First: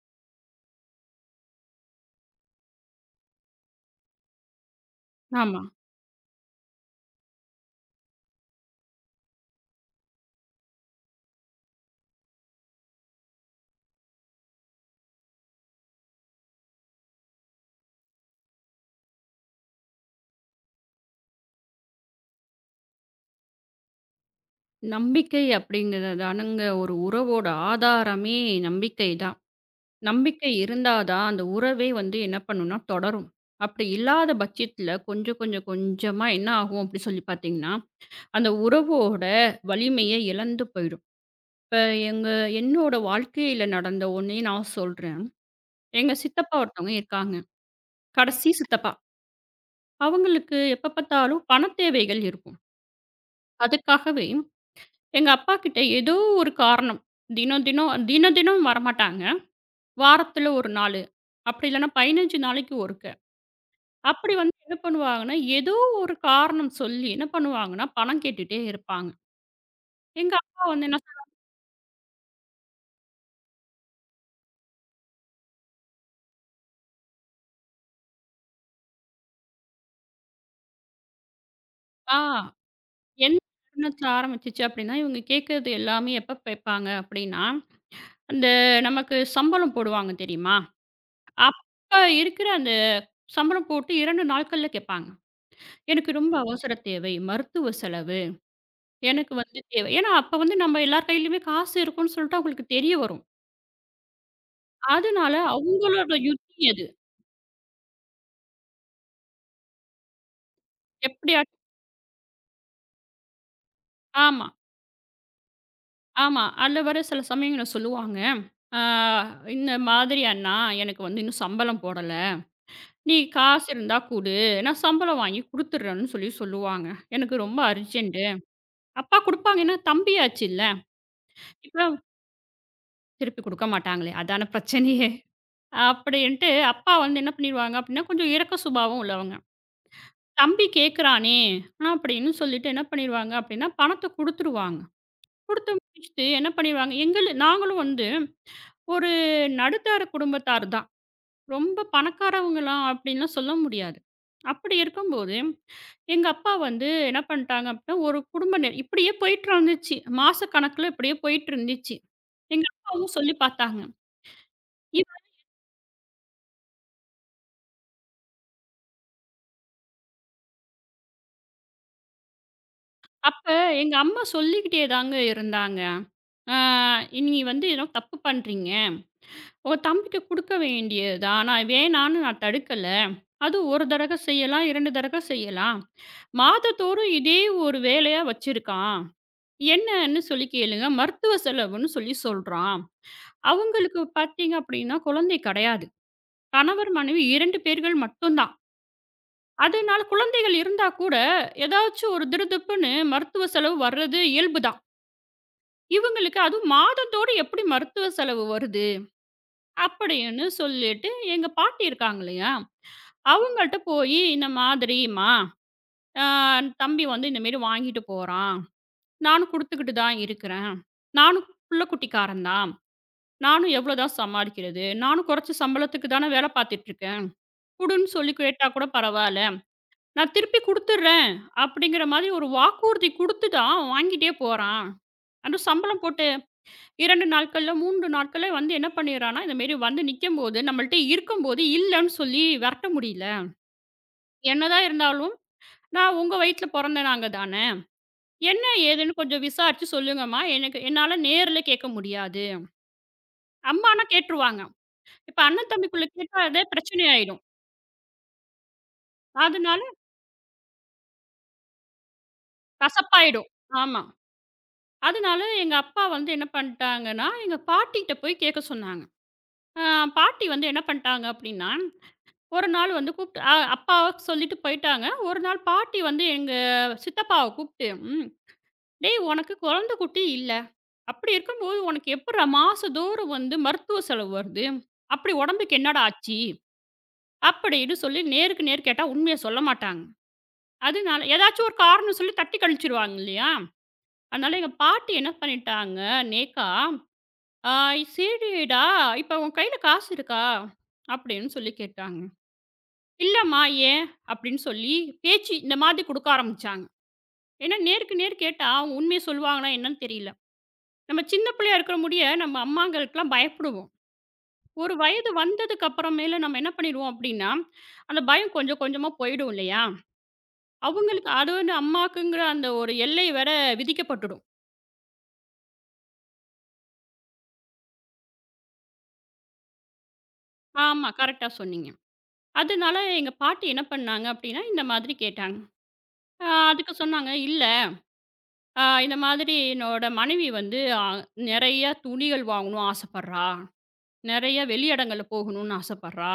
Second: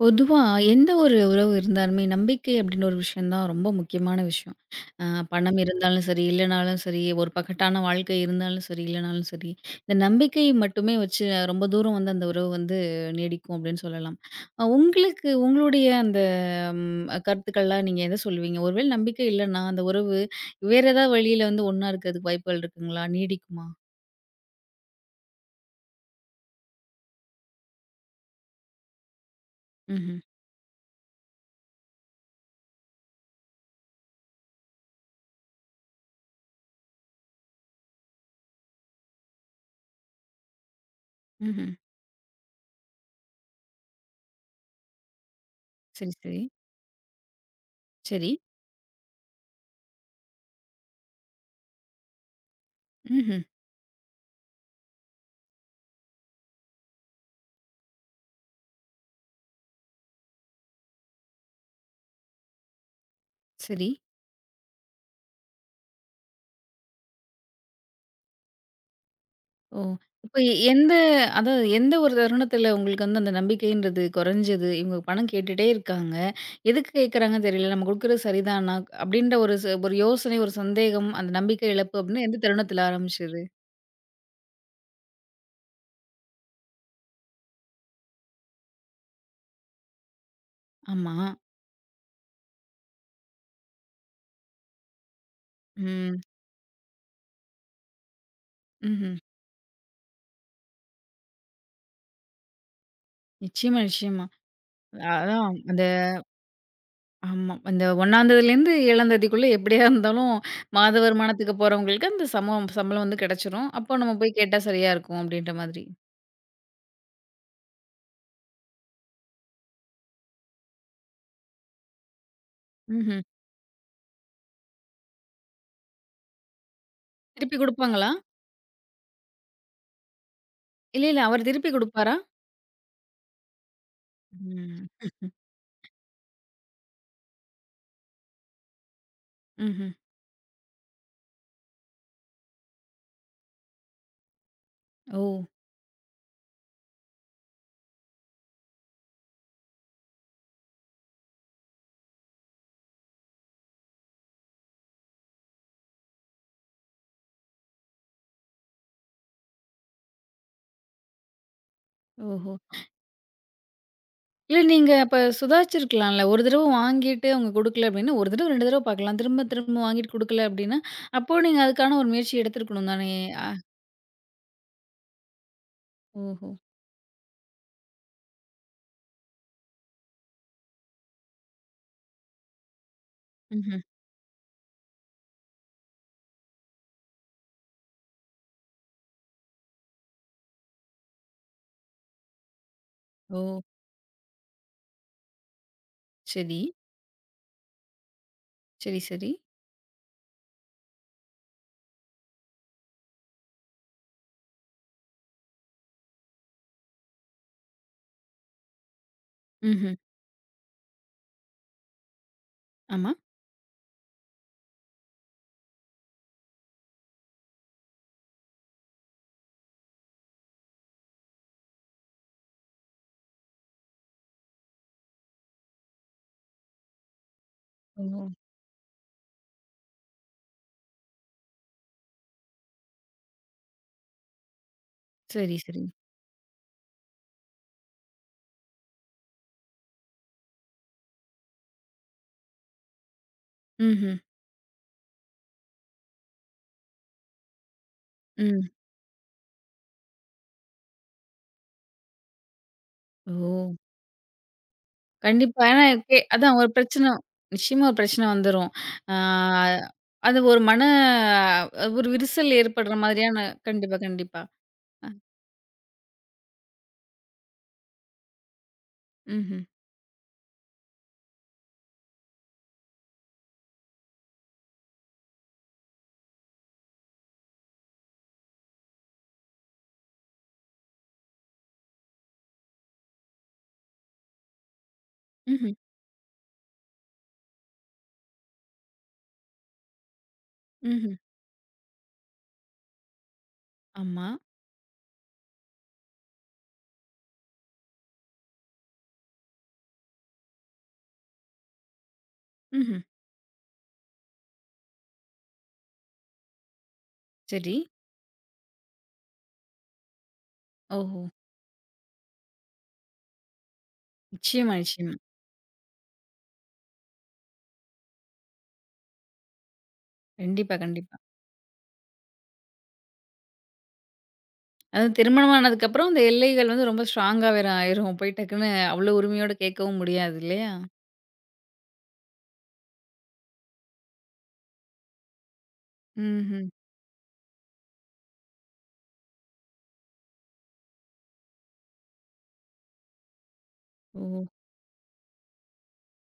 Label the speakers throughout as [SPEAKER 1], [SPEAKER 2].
[SPEAKER 1] பொதுவா எந்த ஒரு உறவு இருந்தாலுமே, நம்பிக்கை அப்டின்ற ஒரு விஷயம் தான் ரொம்ப முக்கியமான விஷயம். அ பணம்
[SPEAKER 2] ஆமா.
[SPEAKER 1] இருந்தாலும் சரி, இல்லனாலும் சரி, ஒரு பக்கட்டான வாழ்க்கை இருந்தாலும் சரி, இல்லனாலும் சரி, இந்த நம்பிக்கை மட்டுமே வச்சு ரொம்ப தூரம் வந்து அந்த உறவு வந்து நீடிக்கும் அப்டின்னு சொல்லலாம். உங்களுக்கு உங்களுடைய அந்த கருத்துக்கள்லாம் நீங்க எத சொல்லுவீங்க? ஒரு வேள நம்பிக்கை இல்லன்னா, அந்த உறவு வேற ஏதாவது வழியில வந்து ஒண்ணா இருக்கிறதுக்கு வாய்ப்புகள் இருக்குங்களா? நீடிக்குமா?
[SPEAKER 2] நம்பிக்கை அப்படிங்கிறதானங்க ஒரு உறவோட ஆதாரமே நம்பிக்கை தான்.
[SPEAKER 1] ம்ஹ்ம்.
[SPEAKER 2] நம்பிக்கை இருந்தா தான் அந்த உறவே வந்து என்ன பண்ணும்னா தொடரும். அப்படி இல்லாத பட்சத்தில கொஞ்சம் கொஞ்சம் கொஞ்சமா என்ன ஆகும் அப்படி சொல்லி பார்த்தீங்கன்னா, அந்த உறவோட வலிமையை இழந்து போயிடும்.
[SPEAKER 1] ம்ஹ்ம்.
[SPEAKER 2] இப்ப எங்க என்னோட வாழ்க்கையில நடந்த ஒண்ணே நான் சொல்றேன்.
[SPEAKER 1] சரி,
[SPEAKER 2] எங்க
[SPEAKER 1] சரி.
[SPEAKER 2] சித்தப்பா ஒருத்தவங்க இருக்காங்க.
[SPEAKER 1] சரி.
[SPEAKER 2] கடைசி சித்தப்பா. அவங்களுக்கு எப்ப பார்த்தாலும் பணத் தேவைகள் இருக்கும்.
[SPEAKER 1] ம்ஹ்ம்.
[SPEAKER 2] அதுக்காகவே எங்க அப்பாகிட்ட ஏதோ ஒரு காரணம். தினம் தினம் தினம் தினம் வரமாட்டாங்க. வாரத்துல 1 நாளு. அப்படி இல்லன்னா 15 நாளைக்கு ஒருக்க.
[SPEAKER 1] சரி.
[SPEAKER 2] அப்படி வந்து என்ன பண்ணுவாங்கன்னா, ஏதோ ஒரு காரணம் சொல்லி என்ன பண்ணுவாங்கன்னா, பணம் கேட்டுட்டே இருப்பாங்க.
[SPEAKER 1] ஓ!
[SPEAKER 2] எங்க
[SPEAKER 1] இப்ப
[SPEAKER 2] அப்பா வந்து
[SPEAKER 1] எந்த
[SPEAKER 2] என்ன
[SPEAKER 1] அதாவது எந்த ஒரு தருணத்தில உங்களுக்கு வந்து அந்த நம்பிக்கைன்றது குறைஞ்சது? இவங்க பணம் கேட்டுட்டே இருக்காங்க. எதுக்கு கேட்கறாங்கன்னு தெரியல. நம்ம குடுக்குறது சரிதானா? அப்படின்ற ஒரு ஒரு யோசனை, ஒரு சந்தேகம், அந்த நம்பிக்கை இழப்பு
[SPEAKER 2] சொன்னா,
[SPEAKER 1] அப்படின்னு எந்த தருணத்தில
[SPEAKER 2] என்ன
[SPEAKER 1] ஆரம்பிச்சது?
[SPEAKER 2] காரணத்துல ஆரம்பிச்சுச்சு அப்படின்னா, இவங்க கேட்கறது எல்லாமே எப்ப கேட்பாங்க அப்படின்னா, அந்த நமக்கு சம்பளம் போடுவாங்க தெரியுமா?
[SPEAKER 1] ஆமா.
[SPEAKER 2] அப்ப இருக்கிற அந்த சம்பளம் போட்டு 2 நாட்கள்ல கேட்பாங்க. "எனக்கு
[SPEAKER 1] ம்.
[SPEAKER 2] ரொம்ப அவசர தேவை. மருத்துவ செலவு."
[SPEAKER 1] ம்ஹ்ம்.
[SPEAKER 2] எனக்கு வந்து தேவை. ஏன்னா, அப்ப வந்து நம்ம எல்லார் கையிலயுமே காசு இருக்குன்னு சொல்லிட்டு அவங்களுக்கு தெரிய வரும்.
[SPEAKER 1] நிச்சயமா, நிச்சயமா.
[SPEAKER 2] அதனால
[SPEAKER 1] அதான் அந்த
[SPEAKER 2] அவங்களோட யுக்தி அது.
[SPEAKER 1] ஆமா. அந்த 1 தேதியிலேருந்து 7 தேதிக்குள்ள எப்படியா இருந்தாலும் மாத வருமானத்துக்கு
[SPEAKER 2] எப்படியாச்சும்
[SPEAKER 1] போறவங்களுக்கு அந்த சமம் சம்பளம் வந்து கிடைச்சிரும். அப்போ நம்ம போய்
[SPEAKER 2] ஆமா,
[SPEAKER 1] கேட்டா சரியா இருக்கும் அப்படின்ற மாதிரி.
[SPEAKER 2] ஆமா. அதுல வர சில சமயங்கள்ல சொல்லுவாங்க. ஆ "இந்த மாதிரி அண்ணா, எனக்கு வந்து இன்னும் சம்பளம் போடல. நீ
[SPEAKER 1] ம்ஹ்ம்.
[SPEAKER 2] காசு இருந்தா குடு. நான் சம்பளம் வாங்கி குடுத்துடுறேன்னு" சொல்லி சொல்லுவாங்க. எனக்கு
[SPEAKER 1] திருப்பி
[SPEAKER 2] ரொம்ப
[SPEAKER 1] குடுப்பாங்களா?
[SPEAKER 2] அர்ஜென்ட். அப்பா குடுப்பாங்க. ஏன்னா தம்பியாச்சுல்ல.
[SPEAKER 1] இல்ல, இல்ல. அவரு திருப்பி
[SPEAKER 2] இப்ப
[SPEAKER 1] குடுப்பாரா?
[SPEAKER 2] திருப்பி குடுக்க மாட்டாங்களே, அதான
[SPEAKER 1] ம்.
[SPEAKER 2] பிரச்சனையே. அப்படின்ட்டு அப்பா வந்து என்ன பண்ணிருவாங்க அப்படின்னா, கொஞ்சம் இரக்க சுபாவம் உள்ளவங்க.
[SPEAKER 1] ம்ஹ்ம்.
[SPEAKER 2] தம்பி கேட்குறானே! அப்படின்னு சொல்லிட்டு என்ன பண்ணிருவாங்க அப்படின்னா, பணத்த குடுத்துருவாங்க.
[SPEAKER 1] ஓ!
[SPEAKER 2] குடுத்து முடிச்சுட்டு என்ன பண்ணிருவாங்க, நாங்களும் வந்து ஒரு நடுத்தர குடும்பத்தார் தான். ரொம்ப பணக்காரவங்கலாம் அப்படின்லாம் சொல்ல முடியாது. அப்படி இருக்கும்போது, எங்க அப்பா வந்து என்ன பண்ணிட்டாங்க அப்படின்னா, ஒரு குடும்ப இப்படியே போயிட்டு இருந்துச்சு. மாச கணக்குல இப்படியே போயிட்டு இருந்துச்சு.
[SPEAKER 1] ஓஹோ!
[SPEAKER 2] எங்க அப்பாவும் சொல்லி பார்த்தாங்க.
[SPEAKER 1] இல்ல நீங்க அப்ப
[SPEAKER 2] இவன்
[SPEAKER 1] சுதாரிச்சிருக்கலாம்ல. ஒரு தடவ வாங்கிட்டு அவங்க குடுக்கல அப்டின்னா, ஒரு தடவ 2 தடவ பாக்கலாம். திரும்ப திரும்ப வாங்கிட்டு குடுக்கல அப்டின்னா, அப்போ நீங்க அதுக்கான ஒரு முயற்சி எடுத்திருக்கணும் தானே!
[SPEAKER 2] அப்ப
[SPEAKER 1] அ
[SPEAKER 2] எங்க அம்மா சொல்லிக்கிட்டே தாங்க இருந்தாங்க.
[SPEAKER 1] ஓஹோ!
[SPEAKER 2] "ஆ நீ வந்து ஏதோ தப்பு பண்றீங்க. உங்க தம்பிக்கு குடுக்க வேண்டியது தான். நான் வேணான்னு நான் தடுக்கல. அது
[SPEAKER 1] ம்ஹ்ம்.
[SPEAKER 2] 1 தடக செய்யலாம், 2 தடக செய்யலாம். மாதந்தோறும் இதே ஒரு வேலையா வச்சிருக்கான். என்னன்னு சொல்லி கேளுங்க. மருத்துவ செலவுன்னு சொல்லி சொல்றான்.
[SPEAKER 1] ஓ!
[SPEAKER 2] அவங்களுக்கு பார்த்தீங்க அப்படின்னா, குழந்தை கிடையாது.
[SPEAKER 1] சரி.
[SPEAKER 2] கணவர், மனைவி 2 பேர்கள் மட்டும் தான்.
[SPEAKER 1] சரி, சரி.
[SPEAKER 2] அதனால குழந்தைகள் இருந்தா கூட, ஏதாச்சும் ஒரு திடுதிப்புன்னு மருத்துவ செலவு வர்றது இயல்பு தான். இவங்களுக்கு அதுவும் மாதந்தோறும் எப்படி மருத்துவ செலவு வருது?
[SPEAKER 1] ம்ஹ்ம்.
[SPEAKER 2] அப்படின்னு சொல்லிட்டு எங்க பாட்டி இருக்காங்க இல்லையா?
[SPEAKER 1] ஆமா.
[SPEAKER 2] அவங்கள்ட்ட போயி, இந்த மாதிரிம்மா, அ தம்பி வந்து இந்த மாரி வாங்கிட்டு போறான். நானும் குடுத்துக்கிட்டு தான் இருக்கிறேன். நானும் புள்ள குட்டிக்காரன் தான். நானும் எவ்ளோ தான் சமாளிக்கிறது? நானும் குறைச்ச சம்பளத்துக்கு தானே வேலை பார்த்துட்டு இருக்கேன்.
[SPEAKER 1] ஓ!
[SPEAKER 2] குடுன்னு சொல்லி கேட்டா கூட பரவால்ல. நான் திருப்பி குடுத்துடுறேன். அப்படிங்கிற மாதிரி ஒரு வாக்குறுதி குடுத்து தான் வாங்கிட்டே போறான்.
[SPEAKER 1] சரி,
[SPEAKER 2] அதுவும்
[SPEAKER 1] சரி.
[SPEAKER 2] சம்பளம் போட்டு 2 நாட்கள்ல, 3 நாட்கள்ல வந்து என்ன பண்ணிடுறான்னா, இந்த மாரி வந்து நிக்கும்போது, நம்மள்ட்ட இருக்கும்போது இல்லன்னு சொல்லி விரட்ட முடியல.
[SPEAKER 1] ம்ஹ்ம்.
[SPEAKER 2] என்னதான் இருந்தாலும் நான் உங்க வயித்துல பொறந்த நாங்க தானே. என்ன
[SPEAKER 1] ம்.
[SPEAKER 2] ஏதுன்னு கொஞ்சம் விசாரிச்சு சொல்லுங்கம்மா. எனக்கு என்னால நேர்ல கேட்க முடியாது.
[SPEAKER 1] ஓ!
[SPEAKER 2] அம்மான்னா கேட்டுருவாங்க. இப்ப
[SPEAKER 1] கண்டிப்பா.
[SPEAKER 2] அண்ணன்
[SPEAKER 1] ஏன்னா
[SPEAKER 2] தம்பிக்குள்ள கேட்டா
[SPEAKER 1] அதான்
[SPEAKER 2] அது
[SPEAKER 1] ஒரு
[SPEAKER 2] பிரச்சனை
[SPEAKER 1] பிரச்சனை
[SPEAKER 2] ஆயிடும்.
[SPEAKER 1] நிச்சயமா ஒரு பிரச்சனை வந்துரும். ஆ
[SPEAKER 2] அதனால
[SPEAKER 1] அது ஒரு ஒரு விரிசல் ஏற்படுற மாதிரியான
[SPEAKER 2] கசப்பாயிடும்.
[SPEAKER 1] கண்டிப்பா,
[SPEAKER 2] ஆமா.
[SPEAKER 1] கண்டிப்பா. அ
[SPEAKER 2] அதனால எங்க அப்பா வந்து என்ன பண்ணிட்டாங்கன்னா, எங்க பாட்டிகிட்ட போய் கேட்க சொன்னாங்க.
[SPEAKER 1] ம்ஹ்ம்.
[SPEAKER 2] அ பாட்டி வந்து என்ன பண்ணிட்டாங்க அப்படின்னா, ஒரு நாள் வந்து கூப்ட்டு அப்பாவ சொல்லிட்டு போயிட்டாங்க. ஒரு நாள் பாட்டி வந்து எங்க சித்தப்பாவ கூப்ட்டு, " டேய் உனக்கு குழந்தை குட்டி இல்ல. அப்படி இருக்கும்போது, "உனக்கு எப்புட்றா மாசந்தோறும் வந்து மருத்துவ செலவு வருது? அப்படி
[SPEAKER 1] ம்ஹ்ம்.
[SPEAKER 2] உடம்புக்கு என்னடா ஆச்சு?" அப்படின்னு சொல்லி நேருக்கு நேர் கேட்டா உண்மைய சொல்ல மாட்டாங்க.
[SPEAKER 1] ம்ஹ்ம்.
[SPEAKER 2] அதனால ஏதாச்சும் ஒரு காரணம் சொல்லி தட்டி கழிச்சுருவாங்க இல்லையா?
[SPEAKER 1] ஆமா.
[SPEAKER 2] அதனால எங்க பாட்டி என்ன பண்ணிட்டாங்க, நேக்கா, "ஆ சரிடா, இப்ப உன் கையில காசு இருக்கா?" அப்படின்னு சொல்லி கேட்டாங்க.
[SPEAKER 1] ம்ஹ்ம்.
[SPEAKER 2] "இல்லம்மா, ஏன்?" அப்படின்னு சொல்லி பேச்சு இந்த மாதிரி குடுக்க ஆரம்பிச்சாங்க.
[SPEAKER 1] சரி.
[SPEAKER 2] ஏன்னா நேருக்கு நேர் கேட்டா அவங்க உண்மைய சொல்லுவாங்களா என்னன்னு தெரியல.
[SPEAKER 1] ஓஹோ!
[SPEAKER 2] நம்ம சின்ன பிள்ளையா இருக்கிற முடிய நம்ம அம்மாங்களுக்கெல்லாம் பயப்படுவோம்.
[SPEAKER 1] நிச்சயமா,
[SPEAKER 2] ஒரு
[SPEAKER 1] நிச்சயமா.
[SPEAKER 2] வயது வந்ததுக்கு அப்புறமேல நம்ம என்ன பண்ணிடுவோம் அப்படின்னா, அந்த பயம் கொஞ்சம் கொஞ்சமா போயிடும் இல்லையா?
[SPEAKER 1] கண்டிப்பா, கண்டிப்பா.
[SPEAKER 2] அவங்களுக்கு அது வந்து அம்மாக்குங்கிற அந்த ஒரு எல்லை வேற விதிக்கப்பட்டுடும்.
[SPEAKER 1] அதுவும் திருமணம் ஆனதுக்கப்புறம் அந்த எல்லைகள் வந்து ரொம்ப ஸ்ட்ராங்கா வேற ஆயிரும். போய் டக்குன்னு அவ்வளோ உரிமையோட கேட்கவும் முடியாது இல்லையா?
[SPEAKER 2] ஆமா, கரெக்ட்டா சொன்னீங்க. அதனால எங்க பாட்டி என்ன பண்ணாங்க அப்படின்னா, இந்த மாதிரி கேட்டாங்க. அ
[SPEAKER 1] ம்ஹ்ம்.
[SPEAKER 2] அதுக்கு சொன்னாங்க, "இல்ல, இந்த மாதிரி என்னோட மனைவி வந்து நெறைய துணிகள் வாங்கணும்னு ஆசைப்படுறா.
[SPEAKER 1] ஓ!
[SPEAKER 2] நெறைய வெளியிடங்கள்ல போகணும்னு ஆசைப்படுறா.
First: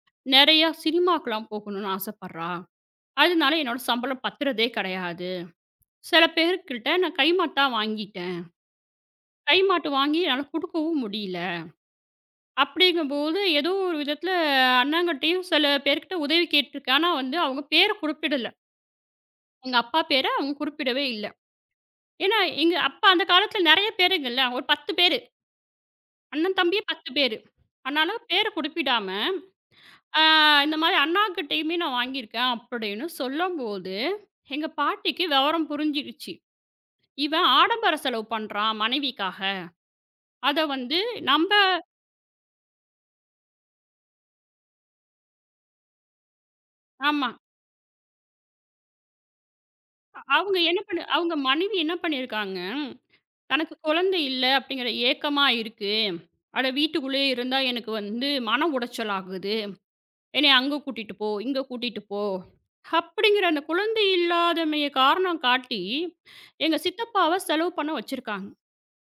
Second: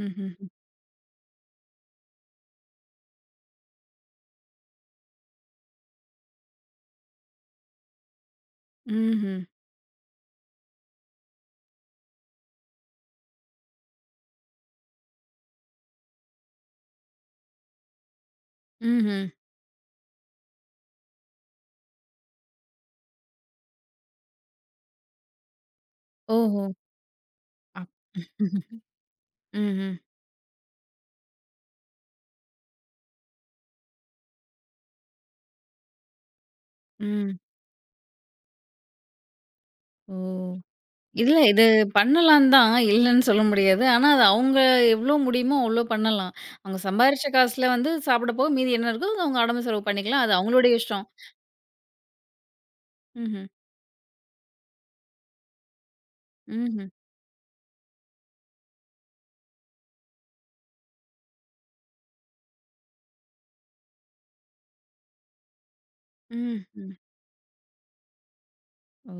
[SPEAKER 1] ம்ஹ்ம்.
[SPEAKER 2] நெறைய சினிமாக்கெல்லாம் போகணும்னு ஆசைப்படுறா. அதனால என்னோட சம்பளம் பத்துறதே கிடையாது." சில பேருக்கிட்ட நான் கைமாட்டா வாங்கிட்டேன்.
[SPEAKER 1] ம்ஹ்ம்.
[SPEAKER 2] கைமாட்டு வாங்கி என்னால குடுக்கவும் முடியல. அப்படிங்கும்போது ஏதோ ஒரு விதத்தில அண்ணாங்கிட்டயும் சில பேர்கிட்ட உதவி கேட்டுருக்கேன். ஆனா வந்து அவங்க பேர குறிப்பிடல.
[SPEAKER 1] ம்ஹ்ம்.
[SPEAKER 2] எங்க அப்பா பேர அவங்க குறிப்பிடவே இல்ல. ஏன்னா எங்க அப்பா அந்த காலத்தில நெறைய பேருங்கல்ல. ஒரு 10 பேரு. அண்ணன்
[SPEAKER 1] ஓஹோ!
[SPEAKER 2] தம்பியே 10 பேரு.
[SPEAKER 1] அப்
[SPEAKER 2] அதனால பேர குறிப்பிடாம,
[SPEAKER 1] ம்ஹ்ம்.
[SPEAKER 2] "ஆ இந்த மாரி அண்ணாகிட்டயுமே நான் வாங்கியிருக்கேன்" அப்படின்னு சொல்லும்போது, எங்க பாட்டிக்கு விவரம் புரிஞ்சிருச்சு.
[SPEAKER 1] ம்.
[SPEAKER 2] இவன் ஆடம்பர செலவு பண்றான் மனைவிக்காக.
[SPEAKER 1] ஓ!
[SPEAKER 2] அத வந்து
[SPEAKER 1] இல்ல
[SPEAKER 2] நம்ப
[SPEAKER 1] இது பண்ணலாம் தான். இல்லன்னு சொல்ல முடியாது. ஆனா, அது அவங்க எவ்ளோ முடியுமோ அவ்ளோ பண்ணலாம். அவங்க சம்பாரிச்ச
[SPEAKER 2] ஆமா.
[SPEAKER 1] காசுல வந்து சாப்பிட போக மீதி என்ன இருக்கோ, அத அவங்க உடம்பு செலவு பண்ணிக்கலாம். அது அவங்களுடைய இஷ்டம்.
[SPEAKER 2] அவங்க மனைவி என்ன பண்ணியிருக்காங்க,
[SPEAKER 1] ம்ஹ்ம்.
[SPEAKER 2] தனக்கு குழந்தை இல்ல அப்படிங்கிற ஏக்கமா இருக்கு. அட
[SPEAKER 1] ம்ஹ்ம்.
[SPEAKER 2] வீட்டுக்குள்ளேயே இருந்தா எனக்கு வந்து மன உளைச்சல் ஆகுது. என்னைய அங்க கூட்டிட்டு போ, இங்க கூட்டிட்டு போ. அப்படிங்கிற அந்த குழந்தை இல்லாதமைய காரணம் காட்டி, எங்க
[SPEAKER 1] ம்ஹ்ம்.
[SPEAKER 2] சித்தப்பாவ செலவு பண்ண வச்சிருக்காங்க.
[SPEAKER 1] ஓ!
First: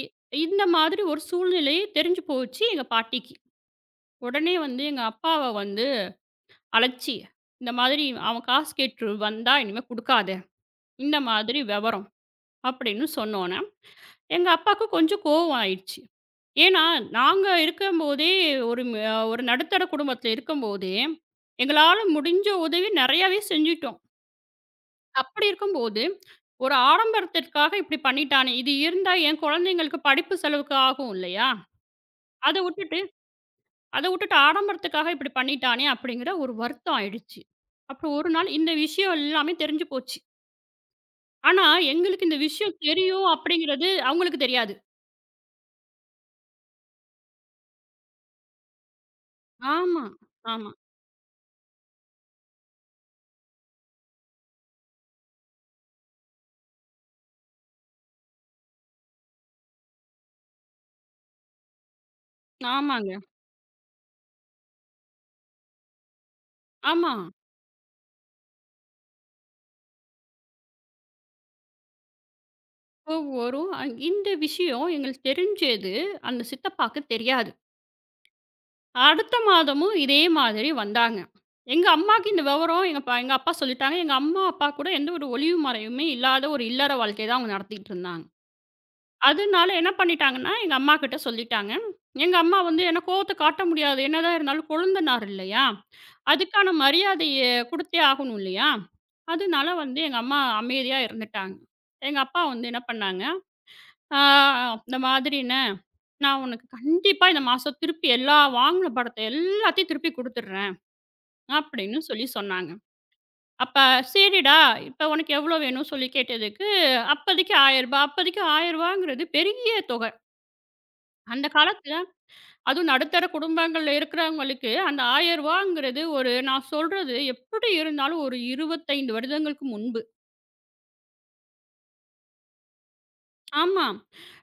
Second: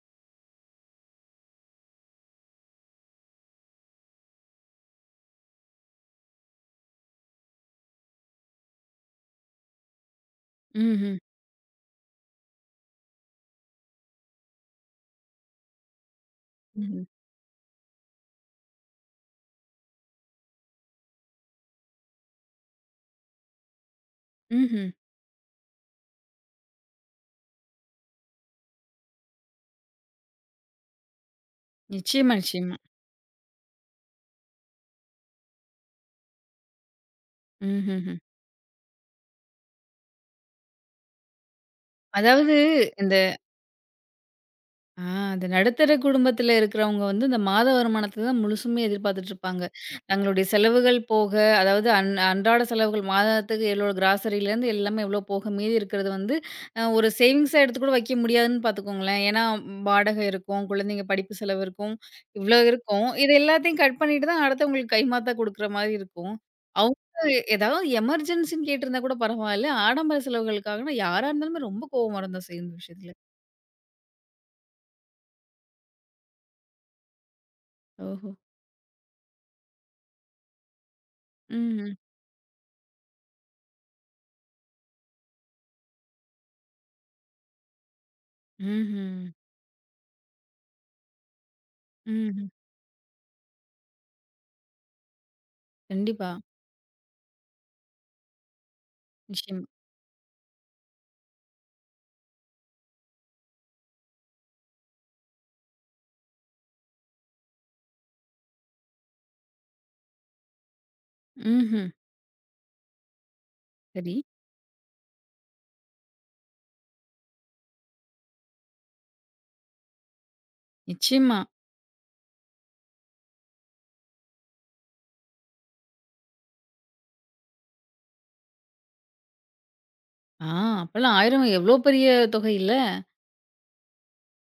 [SPEAKER 2] இ இந்த மாதிரி ஒரு சூழ்நிலை தெரிஞ்சு போச்சு எங்க பாட்டிக்கு. உடனே வந்து எங்க அப்பாவ வந்து அழைச்சு, இந்த மாதிரி அவன் காசு கேட்டு வந்தா இனிமே குடுக்காத. இந்த
[SPEAKER 1] ம்ஹ்ம்.
[SPEAKER 2] மாதிரி விவரம் அப்படின்னு சொன்னோன எங்க அப்பாவுக்கு கொஞ்சம் கோவம் ஆயிடுச்சு. ஏன்னா,
[SPEAKER 1] ம்ஹ்ம்.
[SPEAKER 2] நாங்க இருக்கும்போதே ஒரு ம ஒரு நடுத்தர குடும்பத்தில இருக்கும்போதே, எங்களால முடிஞ்ச உதவி நெறையாவே செஞ்சுட்டோம்.
[SPEAKER 1] ம்ஹ்ம்.
[SPEAKER 2] அப்படி இருக்கும்போது, ஒரு ஆடம்பரத்திற்காக இப்படி பண்ணிட்டானே, இது இருந்தா என் குழந்தைங்களுக்கு படிப்பு செலவுக்கு ஆகும் இல்லையா?
[SPEAKER 1] நிச்சயமா,
[SPEAKER 2] அத
[SPEAKER 1] நிச்சயமா.
[SPEAKER 2] விட்டுட்டு அத விட்டுட்டு ஆடம்பரத்துக்காக இப்படி பண்ணிட்டானே அப்படிங்கிற ஒரு வருத்தம் ஆயிடுச்சு.
[SPEAKER 1] ம்ஹ்ஹ்ம்.
[SPEAKER 2] அப்புறம் ஒரு நாள் இந்த விஷயம் எல்லாமே தெரிஞ்சு போச்சு. ஆனா, எங்களுக்கு இந்த
[SPEAKER 1] அதாவது
[SPEAKER 2] விஷயம்
[SPEAKER 1] இந்த
[SPEAKER 2] தெரியும் அப்படிங்கிறது அவங்களுக்கு தெரியாது.
[SPEAKER 1] ஆ, அந்த நடுத்தர குடும்பத்துல இருக்கிறவங்க வந்து இந்த மாத வருமானத்த தான் முழுசுமே எதிர்பார்த்துட்டு இருப்பாங்க.
[SPEAKER 2] ஆமா,
[SPEAKER 1] தங்களுடைய
[SPEAKER 2] ஆமா,
[SPEAKER 1] செலவுகள் போக, அதாவது அன்றாட செலவுகள் மாதத்துக்கு எவ்வளோ கிராசரிலேருந்து எல்லாமே எவ்வளோ போக மீதி இருக்கிறது வந்து ஒரு சேவிங்ஸா எடுத்து கூட வைக்க முடியாதுன்னு பார்த்துக்கோங்களேன். ஏன்னா வாடகை இருக்கும், குழந்தைங்க படிப்பு செலவு இருக்கும், இவ்வளோ இருக்கும்.
[SPEAKER 2] ஆமாங்க.
[SPEAKER 1] இது எல்லாத்தையும் கட் பண்ணிட்டு தான் அடுத்தவங்களுக்கு கைமாத்தா குடுக்குற மாரி இருக்கும். அவங்க
[SPEAKER 2] ஆமா.
[SPEAKER 1] ஏதாவது எமர்ஜென்சின்னு கேட்டிருந்தா கூட பரவாயில்ல. ஆடம்பர செலவுகளுக்காகனா யாரா இருந்தாலுமே ரொம்ப கோவம் வரும் தான் செய்யும் இந்த விஷயத்துல.
[SPEAKER 2] இப்போ வரும். இந்த விஷயம் எங்களுக்கு தெரிஞ்சது. அந்த சித்தப்பாக்கு தெரியாது.
[SPEAKER 1] ஓஹோ!
[SPEAKER 2] அடுத்த மாதமும் இதே மாதிரி வந்தாங்க. எங்க
[SPEAKER 1] ம்.
[SPEAKER 2] அம்மாக்கு இந்த விவரம் எங்க அப்பா சொல்லிட்டாங்க. எங்க அம்மா, அப்பா கூட எந்த ஒரு ஒளிவு மறைவுமே இல்லாத ஒரு இல்லற வாழ்க்கைய தான் அவங்க நடத்திட்டு இருந்தாங்க.
[SPEAKER 1] ம்ஹ்ம்.
[SPEAKER 2] அதனால என்ன பண்ணிட்டாங்கன்னா, எங்க அம்மா கிட்ட சொல்லிட்டாங்க. எங்க
[SPEAKER 1] ம்ஹ்ம்.
[SPEAKER 2] அம்மா வந்து ஏன்னா கோவத்த காட்ட முடியாது. என்னதான் இருந்தாலும் கொழுந்தனார் இல்லையா?
[SPEAKER 1] கண்டிப்பா.
[SPEAKER 2] அதுக்கான மரியாதைய குடுத்தே ஆகணும் இல்லையா?
[SPEAKER 1] நிச்சயமா.
[SPEAKER 2] அதனால வந்து எங்க அம்மா அமைதியா இருந்துட்டாங்க. எங்க அப்பா வந்து என்ன பண்ணாங்க ஆ அந்த மாதிரின்னு, "நான் உனக்கு கண்டிப்பா இந்த மாசம் திருப்பி எல்லா வாங்குன பணத்த எல்லாத்தையும் திருப்பி குடுத்துடுறேன்"
[SPEAKER 1] ம்ஹ்ம்.
[SPEAKER 2] அப்படின்னு சொல்லி சொன்னாங்க. அப்ப
[SPEAKER 1] சரி.
[SPEAKER 2] "சரிடா, இப்ப உனக்கு எவ்வளோ வேணும்?" சொல்லி கேட்டதுக்கு, அப்போதைக்கு ரூ. 1000 அப்போதைக்கு ரூ. 1000ங்கிறது பெரிய தொகை.
[SPEAKER 1] நிச்சயமா.
[SPEAKER 2] அந்த காலத்துல அதுவும் நடுத்தர குடும்பங்கள்ல இருக்கிறவங்களுக்கு அந்த ரூ. 1000ங்கிறது ஒரு நான் சொல்றது எப்படி இருந்தாலும் ஒரு 25 வருடங்களுக்கு முன்பு.
[SPEAKER 1] ஆ அப்பலாம் 1000 எவ்ளோ பெரிய தொகை இல்ல?
[SPEAKER 2] ஆமா.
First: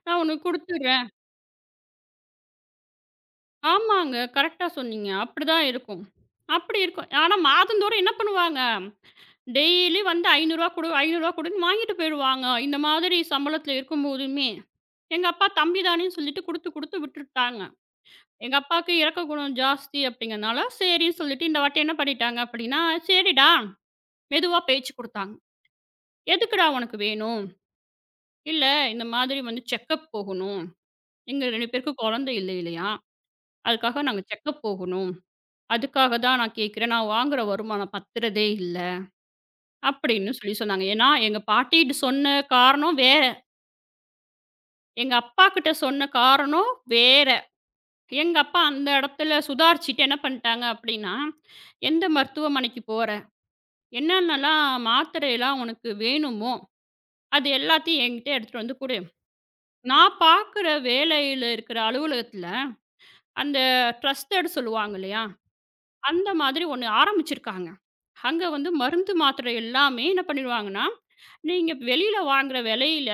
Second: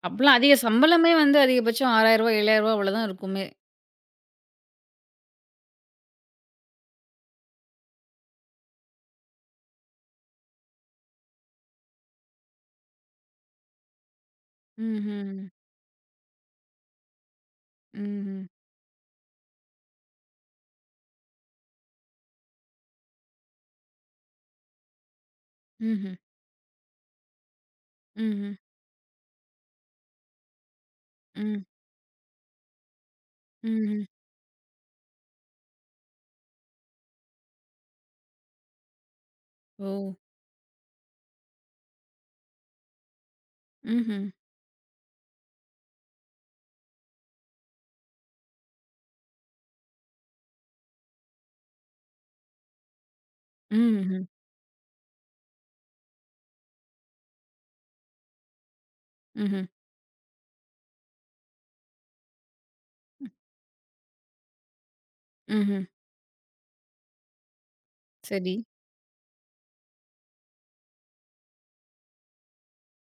[SPEAKER 2] "நான்
[SPEAKER 1] அப்பலாம்
[SPEAKER 2] உனக்கு
[SPEAKER 1] அதிக
[SPEAKER 2] குடுத்துடுறேன்."
[SPEAKER 1] சம்பளமே வந்து அதிகபட்சம் ரூ. 6000 ரூ. 7000 அவ்வளோதான் இருக்குமே.
[SPEAKER 2] ஆமாங்க. கரெக்ட்டா சொன்னீங்க. அப்படிதான் இருக்கும். அப்படி இருக்கும். ஆனா மாதந்தோறும் என்ன பண்ணுவாங்க, டெய்லி வந்து ரூ. 500 குடு, ரூ. 500 குடுன்னு வாங்கிட்டு போயிருவாங்க. இந்த மாதிரி சம்பளத்தில இருக்கும்போதுமே. எங்க
[SPEAKER 1] ம்ஹ்ம்.
[SPEAKER 2] அப்பா தம்பி தானேன்னு சொல்லிட்டு குடுத்து, குடுத்து விட்டுட்டாங்க.
[SPEAKER 1] ம்ஹ்ம்.
[SPEAKER 2] எங்க அப்பாவுக்கு இரக்க குணம் ஜாஸ்தி அப்படிங்கிறனால, சரின்னு சொல்லிட்டு இந்த வாட்டி என்ன பண்ணிட்டாங்க அப்படின்னா, "சரிடா" மெதுவா பேச்சு குடுத்தாங்க.
[SPEAKER 1] ம்ஹ்ம்.
[SPEAKER 2] "எதுக்குடா உனக்கு வேணும்?
[SPEAKER 1] ம்ஹ்ம்.
[SPEAKER 2] இல்ல இந்த மாதிரி வந்து செக்கப் போகணும். எங்க
[SPEAKER 1] ம்.
[SPEAKER 2] 2 பேருக்கும் குழந்தை இல்லை இல்லையா?
[SPEAKER 1] ம்ஹ்ம்.
[SPEAKER 2] அதுக்காக நாங்க செக்கப் போகணும்." அதுக்காக தான் நான் கேட்கிறேன். நான் வாங்குற வருமானம் பத்துறதே இல்ல.
[SPEAKER 1] ஓ!
[SPEAKER 2] அப்படின்னு சொல்லி சொன்னாங்க. ஏன்னா, எங்க பாட்டிட்ட சொன்ன காரணம் வேற.
[SPEAKER 1] ம்ஹ்ம்.
[SPEAKER 2] எங்க அப்பாகிட்ட சொன்ன காரணம் வேற. எங்க அப்பா அந்த இடத்துல சுதாரிச்சுட்டு என்ன பண்ணிட்டாங்க அப்படின்னா, "எந்த மருத்துவமனைக்கு போற?
[SPEAKER 1] ம்ஹ்ம்.
[SPEAKER 2] என்னென்னலாம் மாத்திரைலாம் உனக்கு வேணுமோ, அது எல்லாத்தையும் என்கிட்ட எடுத்துட்டு வந்து குடு.
[SPEAKER 1] ம்ஹ்ம்.
[SPEAKER 2] நான் பார்க்குற வேலையில இருக்கிற அலுவலகத்தில அந்த ட்ரஸ்டட் சொல்லுவாங்க இல்லையா?
[SPEAKER 1] ம்ஹ்ம்.
[SPEAKER 2] அந்த மாதிரி ஒண்ணு ஆரம்பிச்சிருக்காங்க. அங்க
[SPEAKER 1] சரி.
[SPEAKER 2] வந்து மருந்து, மாத்திரை எல்லாமே என்ன பண்ணிருவாங்கன்னா, நீங்க வெளியில வாங்குற விலையில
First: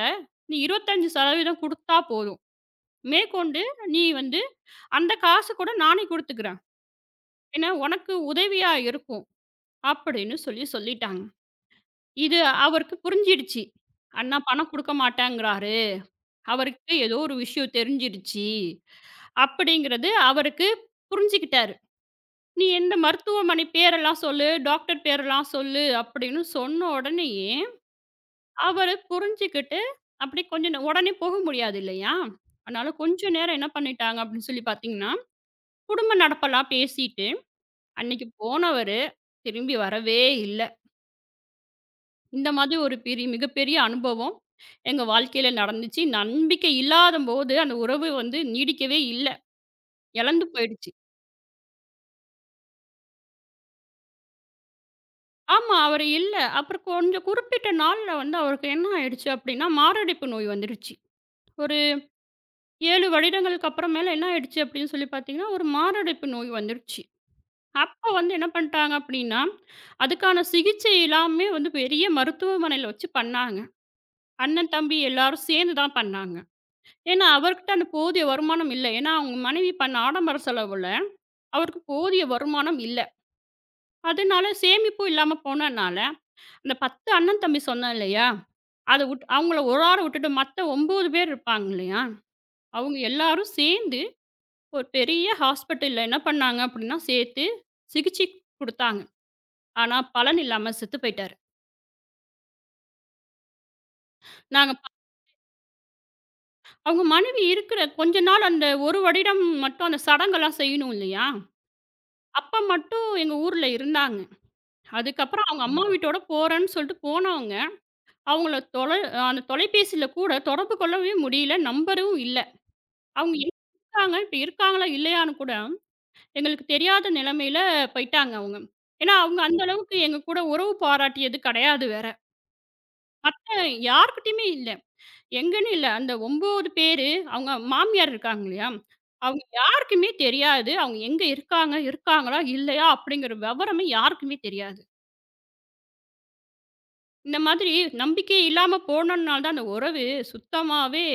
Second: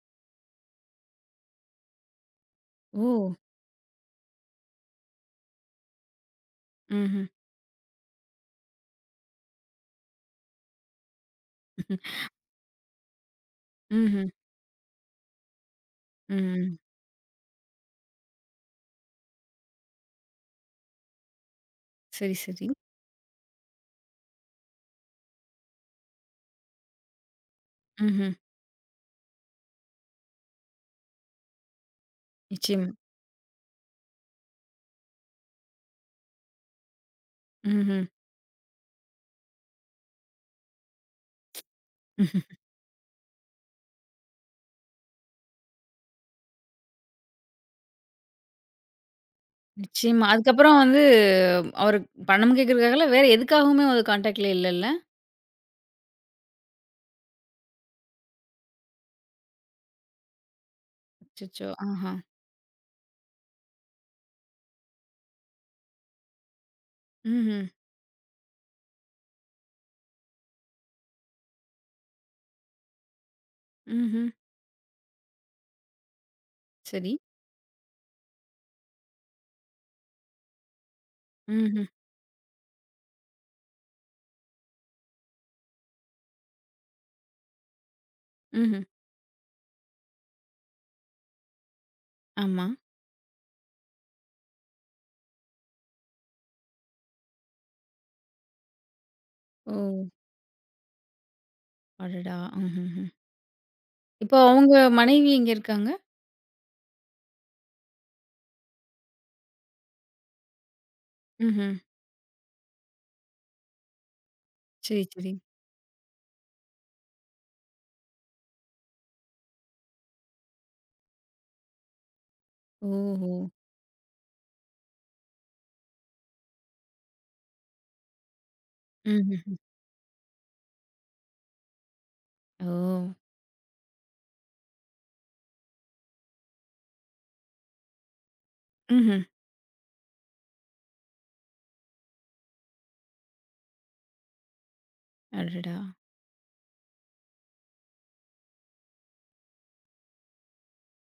[SPEAKER 2] நீ 25% குடுத்தா போதும்.
[SPEAKER 1] ஓ!
[SPEAKER 2] மேற்கொண்டு நீ வந்து அந்த காசு கூட நானே குடுத்துக்கிறேன்.
[SPEAKER 1] ம்ஹ்ம்.
[SPEAKER 2] ஏன்னா உனக்கு உதவியா இருக்கும் அப்படின்னு சொல்லி சொல்லிட்டாங்க. இது அவருக்கு புரிஞ்சிடுச்சு.
[SPEAKER 1] ம்ஹ்ம்.
[SPEAKER 2] அண்ணா பணம் குடுக்க மாட்டேங்கிறாரு.
[SPEAKER 1] ம்.
[SPEAKER 2] அவருக்கு ஏதோ ஒரு விஷயம் தெரிஞ்சிடுச்சு. அப்படிங்கிறது அவருக்கு புரிஞ்சுகிட்டாரு.
[SPEAKER 1] சரி, சரி.
[SPEAKER 2] நீ எந்த மருத்துவமனை பேரெல்லாம் சொல்லு, டாக்டர் பேரெல்லாம் சொல்லு அப்படின்னு சொன்ன உடனேயே,
[SPEAKER 1] ம்ஹ்ம்.
[SPEAKER 2] அவரு புரிஞ்சுகிட்டு அப்படி கொஞ்சம் உடனே போக முடியாது இல்லையா?
[SPEAKER 1] நிச்சயமா.
[SPEAKER 2] அதனால கொஞ்சம் நேரம் என்ன பண்ணிட்டாங்க அப்படின்னு சொல்லி பார்த்தீங்கன்னா, குடும்ப நடப்பெல்லாம் பேசிட்டு,
[SPEAKER 1] ம்ஹ்ம்.
[SPEAKER 2] அன்னைக்கு போனவரு திரும்பி வரவே இல்ல. இந்த மாதிரி ஒரு பெரிய மிகப்பெரிய அனுபவம் எங்க வாழ்க்கையில நடந்துச்சு. நம்பிக்கை இல்லாதம்போது அந்த உறவு வந்து நீடிக்கவே இல்ல.
[SPEAKER 1] நிச்சயமா.
[SPEAKER 2] இழந்து
[SPEAKER 1] அதுக்கப்புறம்
[SPEAKER 2] போயிடுச்சு.
[SPEAKER 1] வந்து அவரு பணம் கேட்கறதுக்காகல வேற எதுக்காகவுமே அவர் கான்டாக்ட்ல இல்லல்ல?
[SPEAKER 2] ஆமா. அவரு இல்ல. அப்புறம் கொஞ்சம் குறிப்பிட்ட நாள்ல வந்து அவருக்கு என்ன ஆயிடுச்சு அப்டின்னா, மாரடைப்பு நோய் வந்துருச்சு.
[SPEAKER 1] அச்சச்சோ!
[SPEAKER 2] ஒரு
[SPEAKER 1] ஆஹா.
[SPEAKER 2] 7 வருடங்களுக்கு அப்புறமேல என்ன ஆயிடுச்சு அப்டின்னு சொல்லி பார்த்தீங்கன்னா, ஒரு மாரடைப்பு நோய் வந்துருச்சு.
[SPEAKER 1] ம்ஹ்ம்.
[SPEAKER 2] அப்போ வந்து என்ன பண்ட்டாங்க அப்டின்னா, அதுக்கான சிகிச்சை எல்லாமே வந்து பெரிய மருத்துவமனையில வச்சு பண்ணாங்க.
[SPEAKER 1] ம்ஹ்ம்.
[SPEAKER 2] அண்ணன், தம்பி எல்லாரும் சேர்ந்து தான் பண்ணாங்க.
[SPEAKER 1] சரி.
[SPEAKER 2] ஏன்னா, அவர்கிட்ட அந்த போதிய வருமானம் இல்ல. ஏன்னா, அவங்க மனைவி பண்ண ஆடம்பர செலவுல அவருக்கு
[SPEAKER 1] ம்ஹ்ம்.
[SPEAKER 2] போதிய வருமானம் இல்ல. அதனால சேமிப்பும் இல்லாம போனனால, அந்த 10 அண்ணன், தம்பி சொன்னேன் இல்லையா?
[SPEAKER 1] ம்ஹ்ம்.
[SPEAKER 2] அத உட் அவங்கள ஒரு ஆள விட்டுட்டு மத்த 9 பேர் இருப்பாங்க இல்லையா?
[SPEAKER 1] ஆமா.
[SPEAKER 2] அவங்க எல்லாரும் சேர்ந்து ஒரு பெரிய ஹாஸ்பிட்டல்ல என்ன பண்ணாங்க அப்படின்னா, சேர்த்து சிகிச்சை குடுத்தாங்க.
[SPEAKER 1] ஓ!
[SPEAKER 2] ஆனா பலன் இல்லாம செத்து போயிட்டாரு.
[SPEAKER 1] அடடா! ம்ஹ்ஹ்ம். இப்போ
[SPEAKER 2] நாங்க
[SPEAKER 1] அவங்க
[SPEAKER 2] ப
[SPEAKER 1] மனைவி எங்க இருக்காங்க?
[SPEAKER 2] அவங்க மனைவி இருக்கிற கொஞ்ச நாள் அந்த 1 வருடம் மட்டும் அந்த சடங்கெல்லாம் செய்யணும் இல்லையா?
[SPEAKER 1] ம்ஹ்ம்.
[SPEAKER 2] அப்ப மட்டும் எங்க ஊர்ல இருந்தாங்க.
[SPEAKER 1] சரி, சரி.
[SPEAKER 2] அதுக்கப்புறம் அவங்க அம்மா வீட்டோட போறேன்னு சொல்லிட்டு போனவங்க, அவங்கள தொலை அந்த தொலைபேசியில கூட தொடர்பு கொள்ளவே முடியல. நம்பரும் இல்ல.
[SPEAKER 1] ஓஹோ!
[SPEAKER 2] அவங்க எங்க இருக்காங்க இப்ப இருக்காங்களா? இல்லையான்னு கூட எங்களுக்கு தெரியாத நிலைமையில போயிட்டாங்க அவங்க. ஏன்னா, அவங்க
[SPEAKER 1] ம்ஹ்ஹ்ம்.
[SPEAKER 2] அந்த அளவுக்கு எங்க கூட உறவு பாராட்டியது கிடையாது வேற.
[SPEAKER 1] ஓ!
[SPEAKER 2] மத்த யார்கிட்டயுமே இல்ல. எங்கன்னு இல்ல. அந்த 9 பேரு அவங்க மாமியார் இருக்காங்க இல்லையா?
[SPEAKER 1] ம்ஹ்ம்.
[SPEAKER 2] அவங்க யாருக்குமே தெரியாது. அவங்க எங்க இருக்காங்க, இருக்காங்களா இல்லையா? அப்படிங்கிற விவரமே யாருக்குமே தெரியாது.
[SPEAKER 1] அடடா!
[SPEAKER 2] இந்த மாதிரி நம்பிக்கை இல்லாம போனனால தான் அந்த உறவு சுத்தமாவே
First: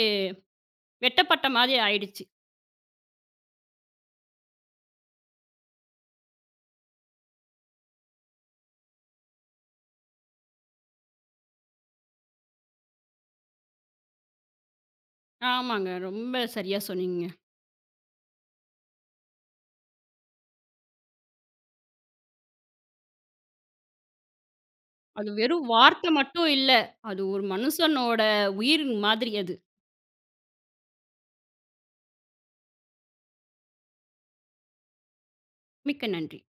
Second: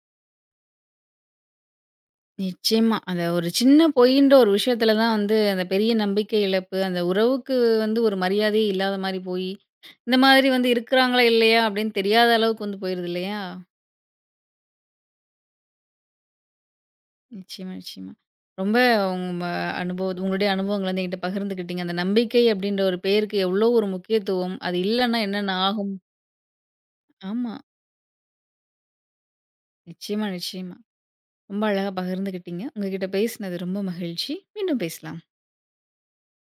[SPEAKER 2] வெட்டப்பட்ட மாதிரி ஆயிடுச்சு.
[SPEAKER 1] நிச்சயமா. அந்த ஒரு சின்ன பொய்ன்ற ஒரு விஷயத்துல தான் வந்து, அந்த பெரிய நம்பிக்கை இழப்பு, அந்த உறவுக்கு வந்து ஒரு மரியாதையே இல்லாத மாரி போயி, இந்த மாதிரி வந்து இருக்கிறாங்களா, இல்லையா அப்டின்னு தெரியாத அளவுக்கு வந்து போயிருது இல்லையா?
[SPEAKER 2] ஆமாங்க. ரொம்ப சரியா சொன்னீங்க.
[SPEAKER 1] நிச்சயமா, நிச்சயமா. ரொம்ப உங்க உங்களுடைய அனுபவங்கள வந்து என்கிட்ட பகிர்ந்துக்கிட்டீங்க. அந்த நம்பிக்கை அப்டின்ற ஒரு பேருக்கு எவ்ளோ ஒரு முக்கியத்துவம், அது இல்லன்னா
[SPEAKER 2] அது
[SPEAKER 1] என்னென்ன
[SPEAKER 2] வெறும்
[SPEAKER 1] ஆகும்?
[SPEAKER 2] வார்த்தை மட்டும் இல்ல. அது ஒரு
[SPEAKER 1] ஆமா.
[SPEAKER 2] மனுஷனோட உயிர் மாதிரி அது.
[SPEAKER 1] நிச்சயமா, நிச்சயமா. ரொம்ப அழகா பகிர்ந்துக்கிட்டீங்க. உங்ககிட்ட பேசினது ரொம்ப மகிழ்ச்சி. மீண்டும் பேசலாம்.
[SPEAKER 2] மிக்க நன்றி.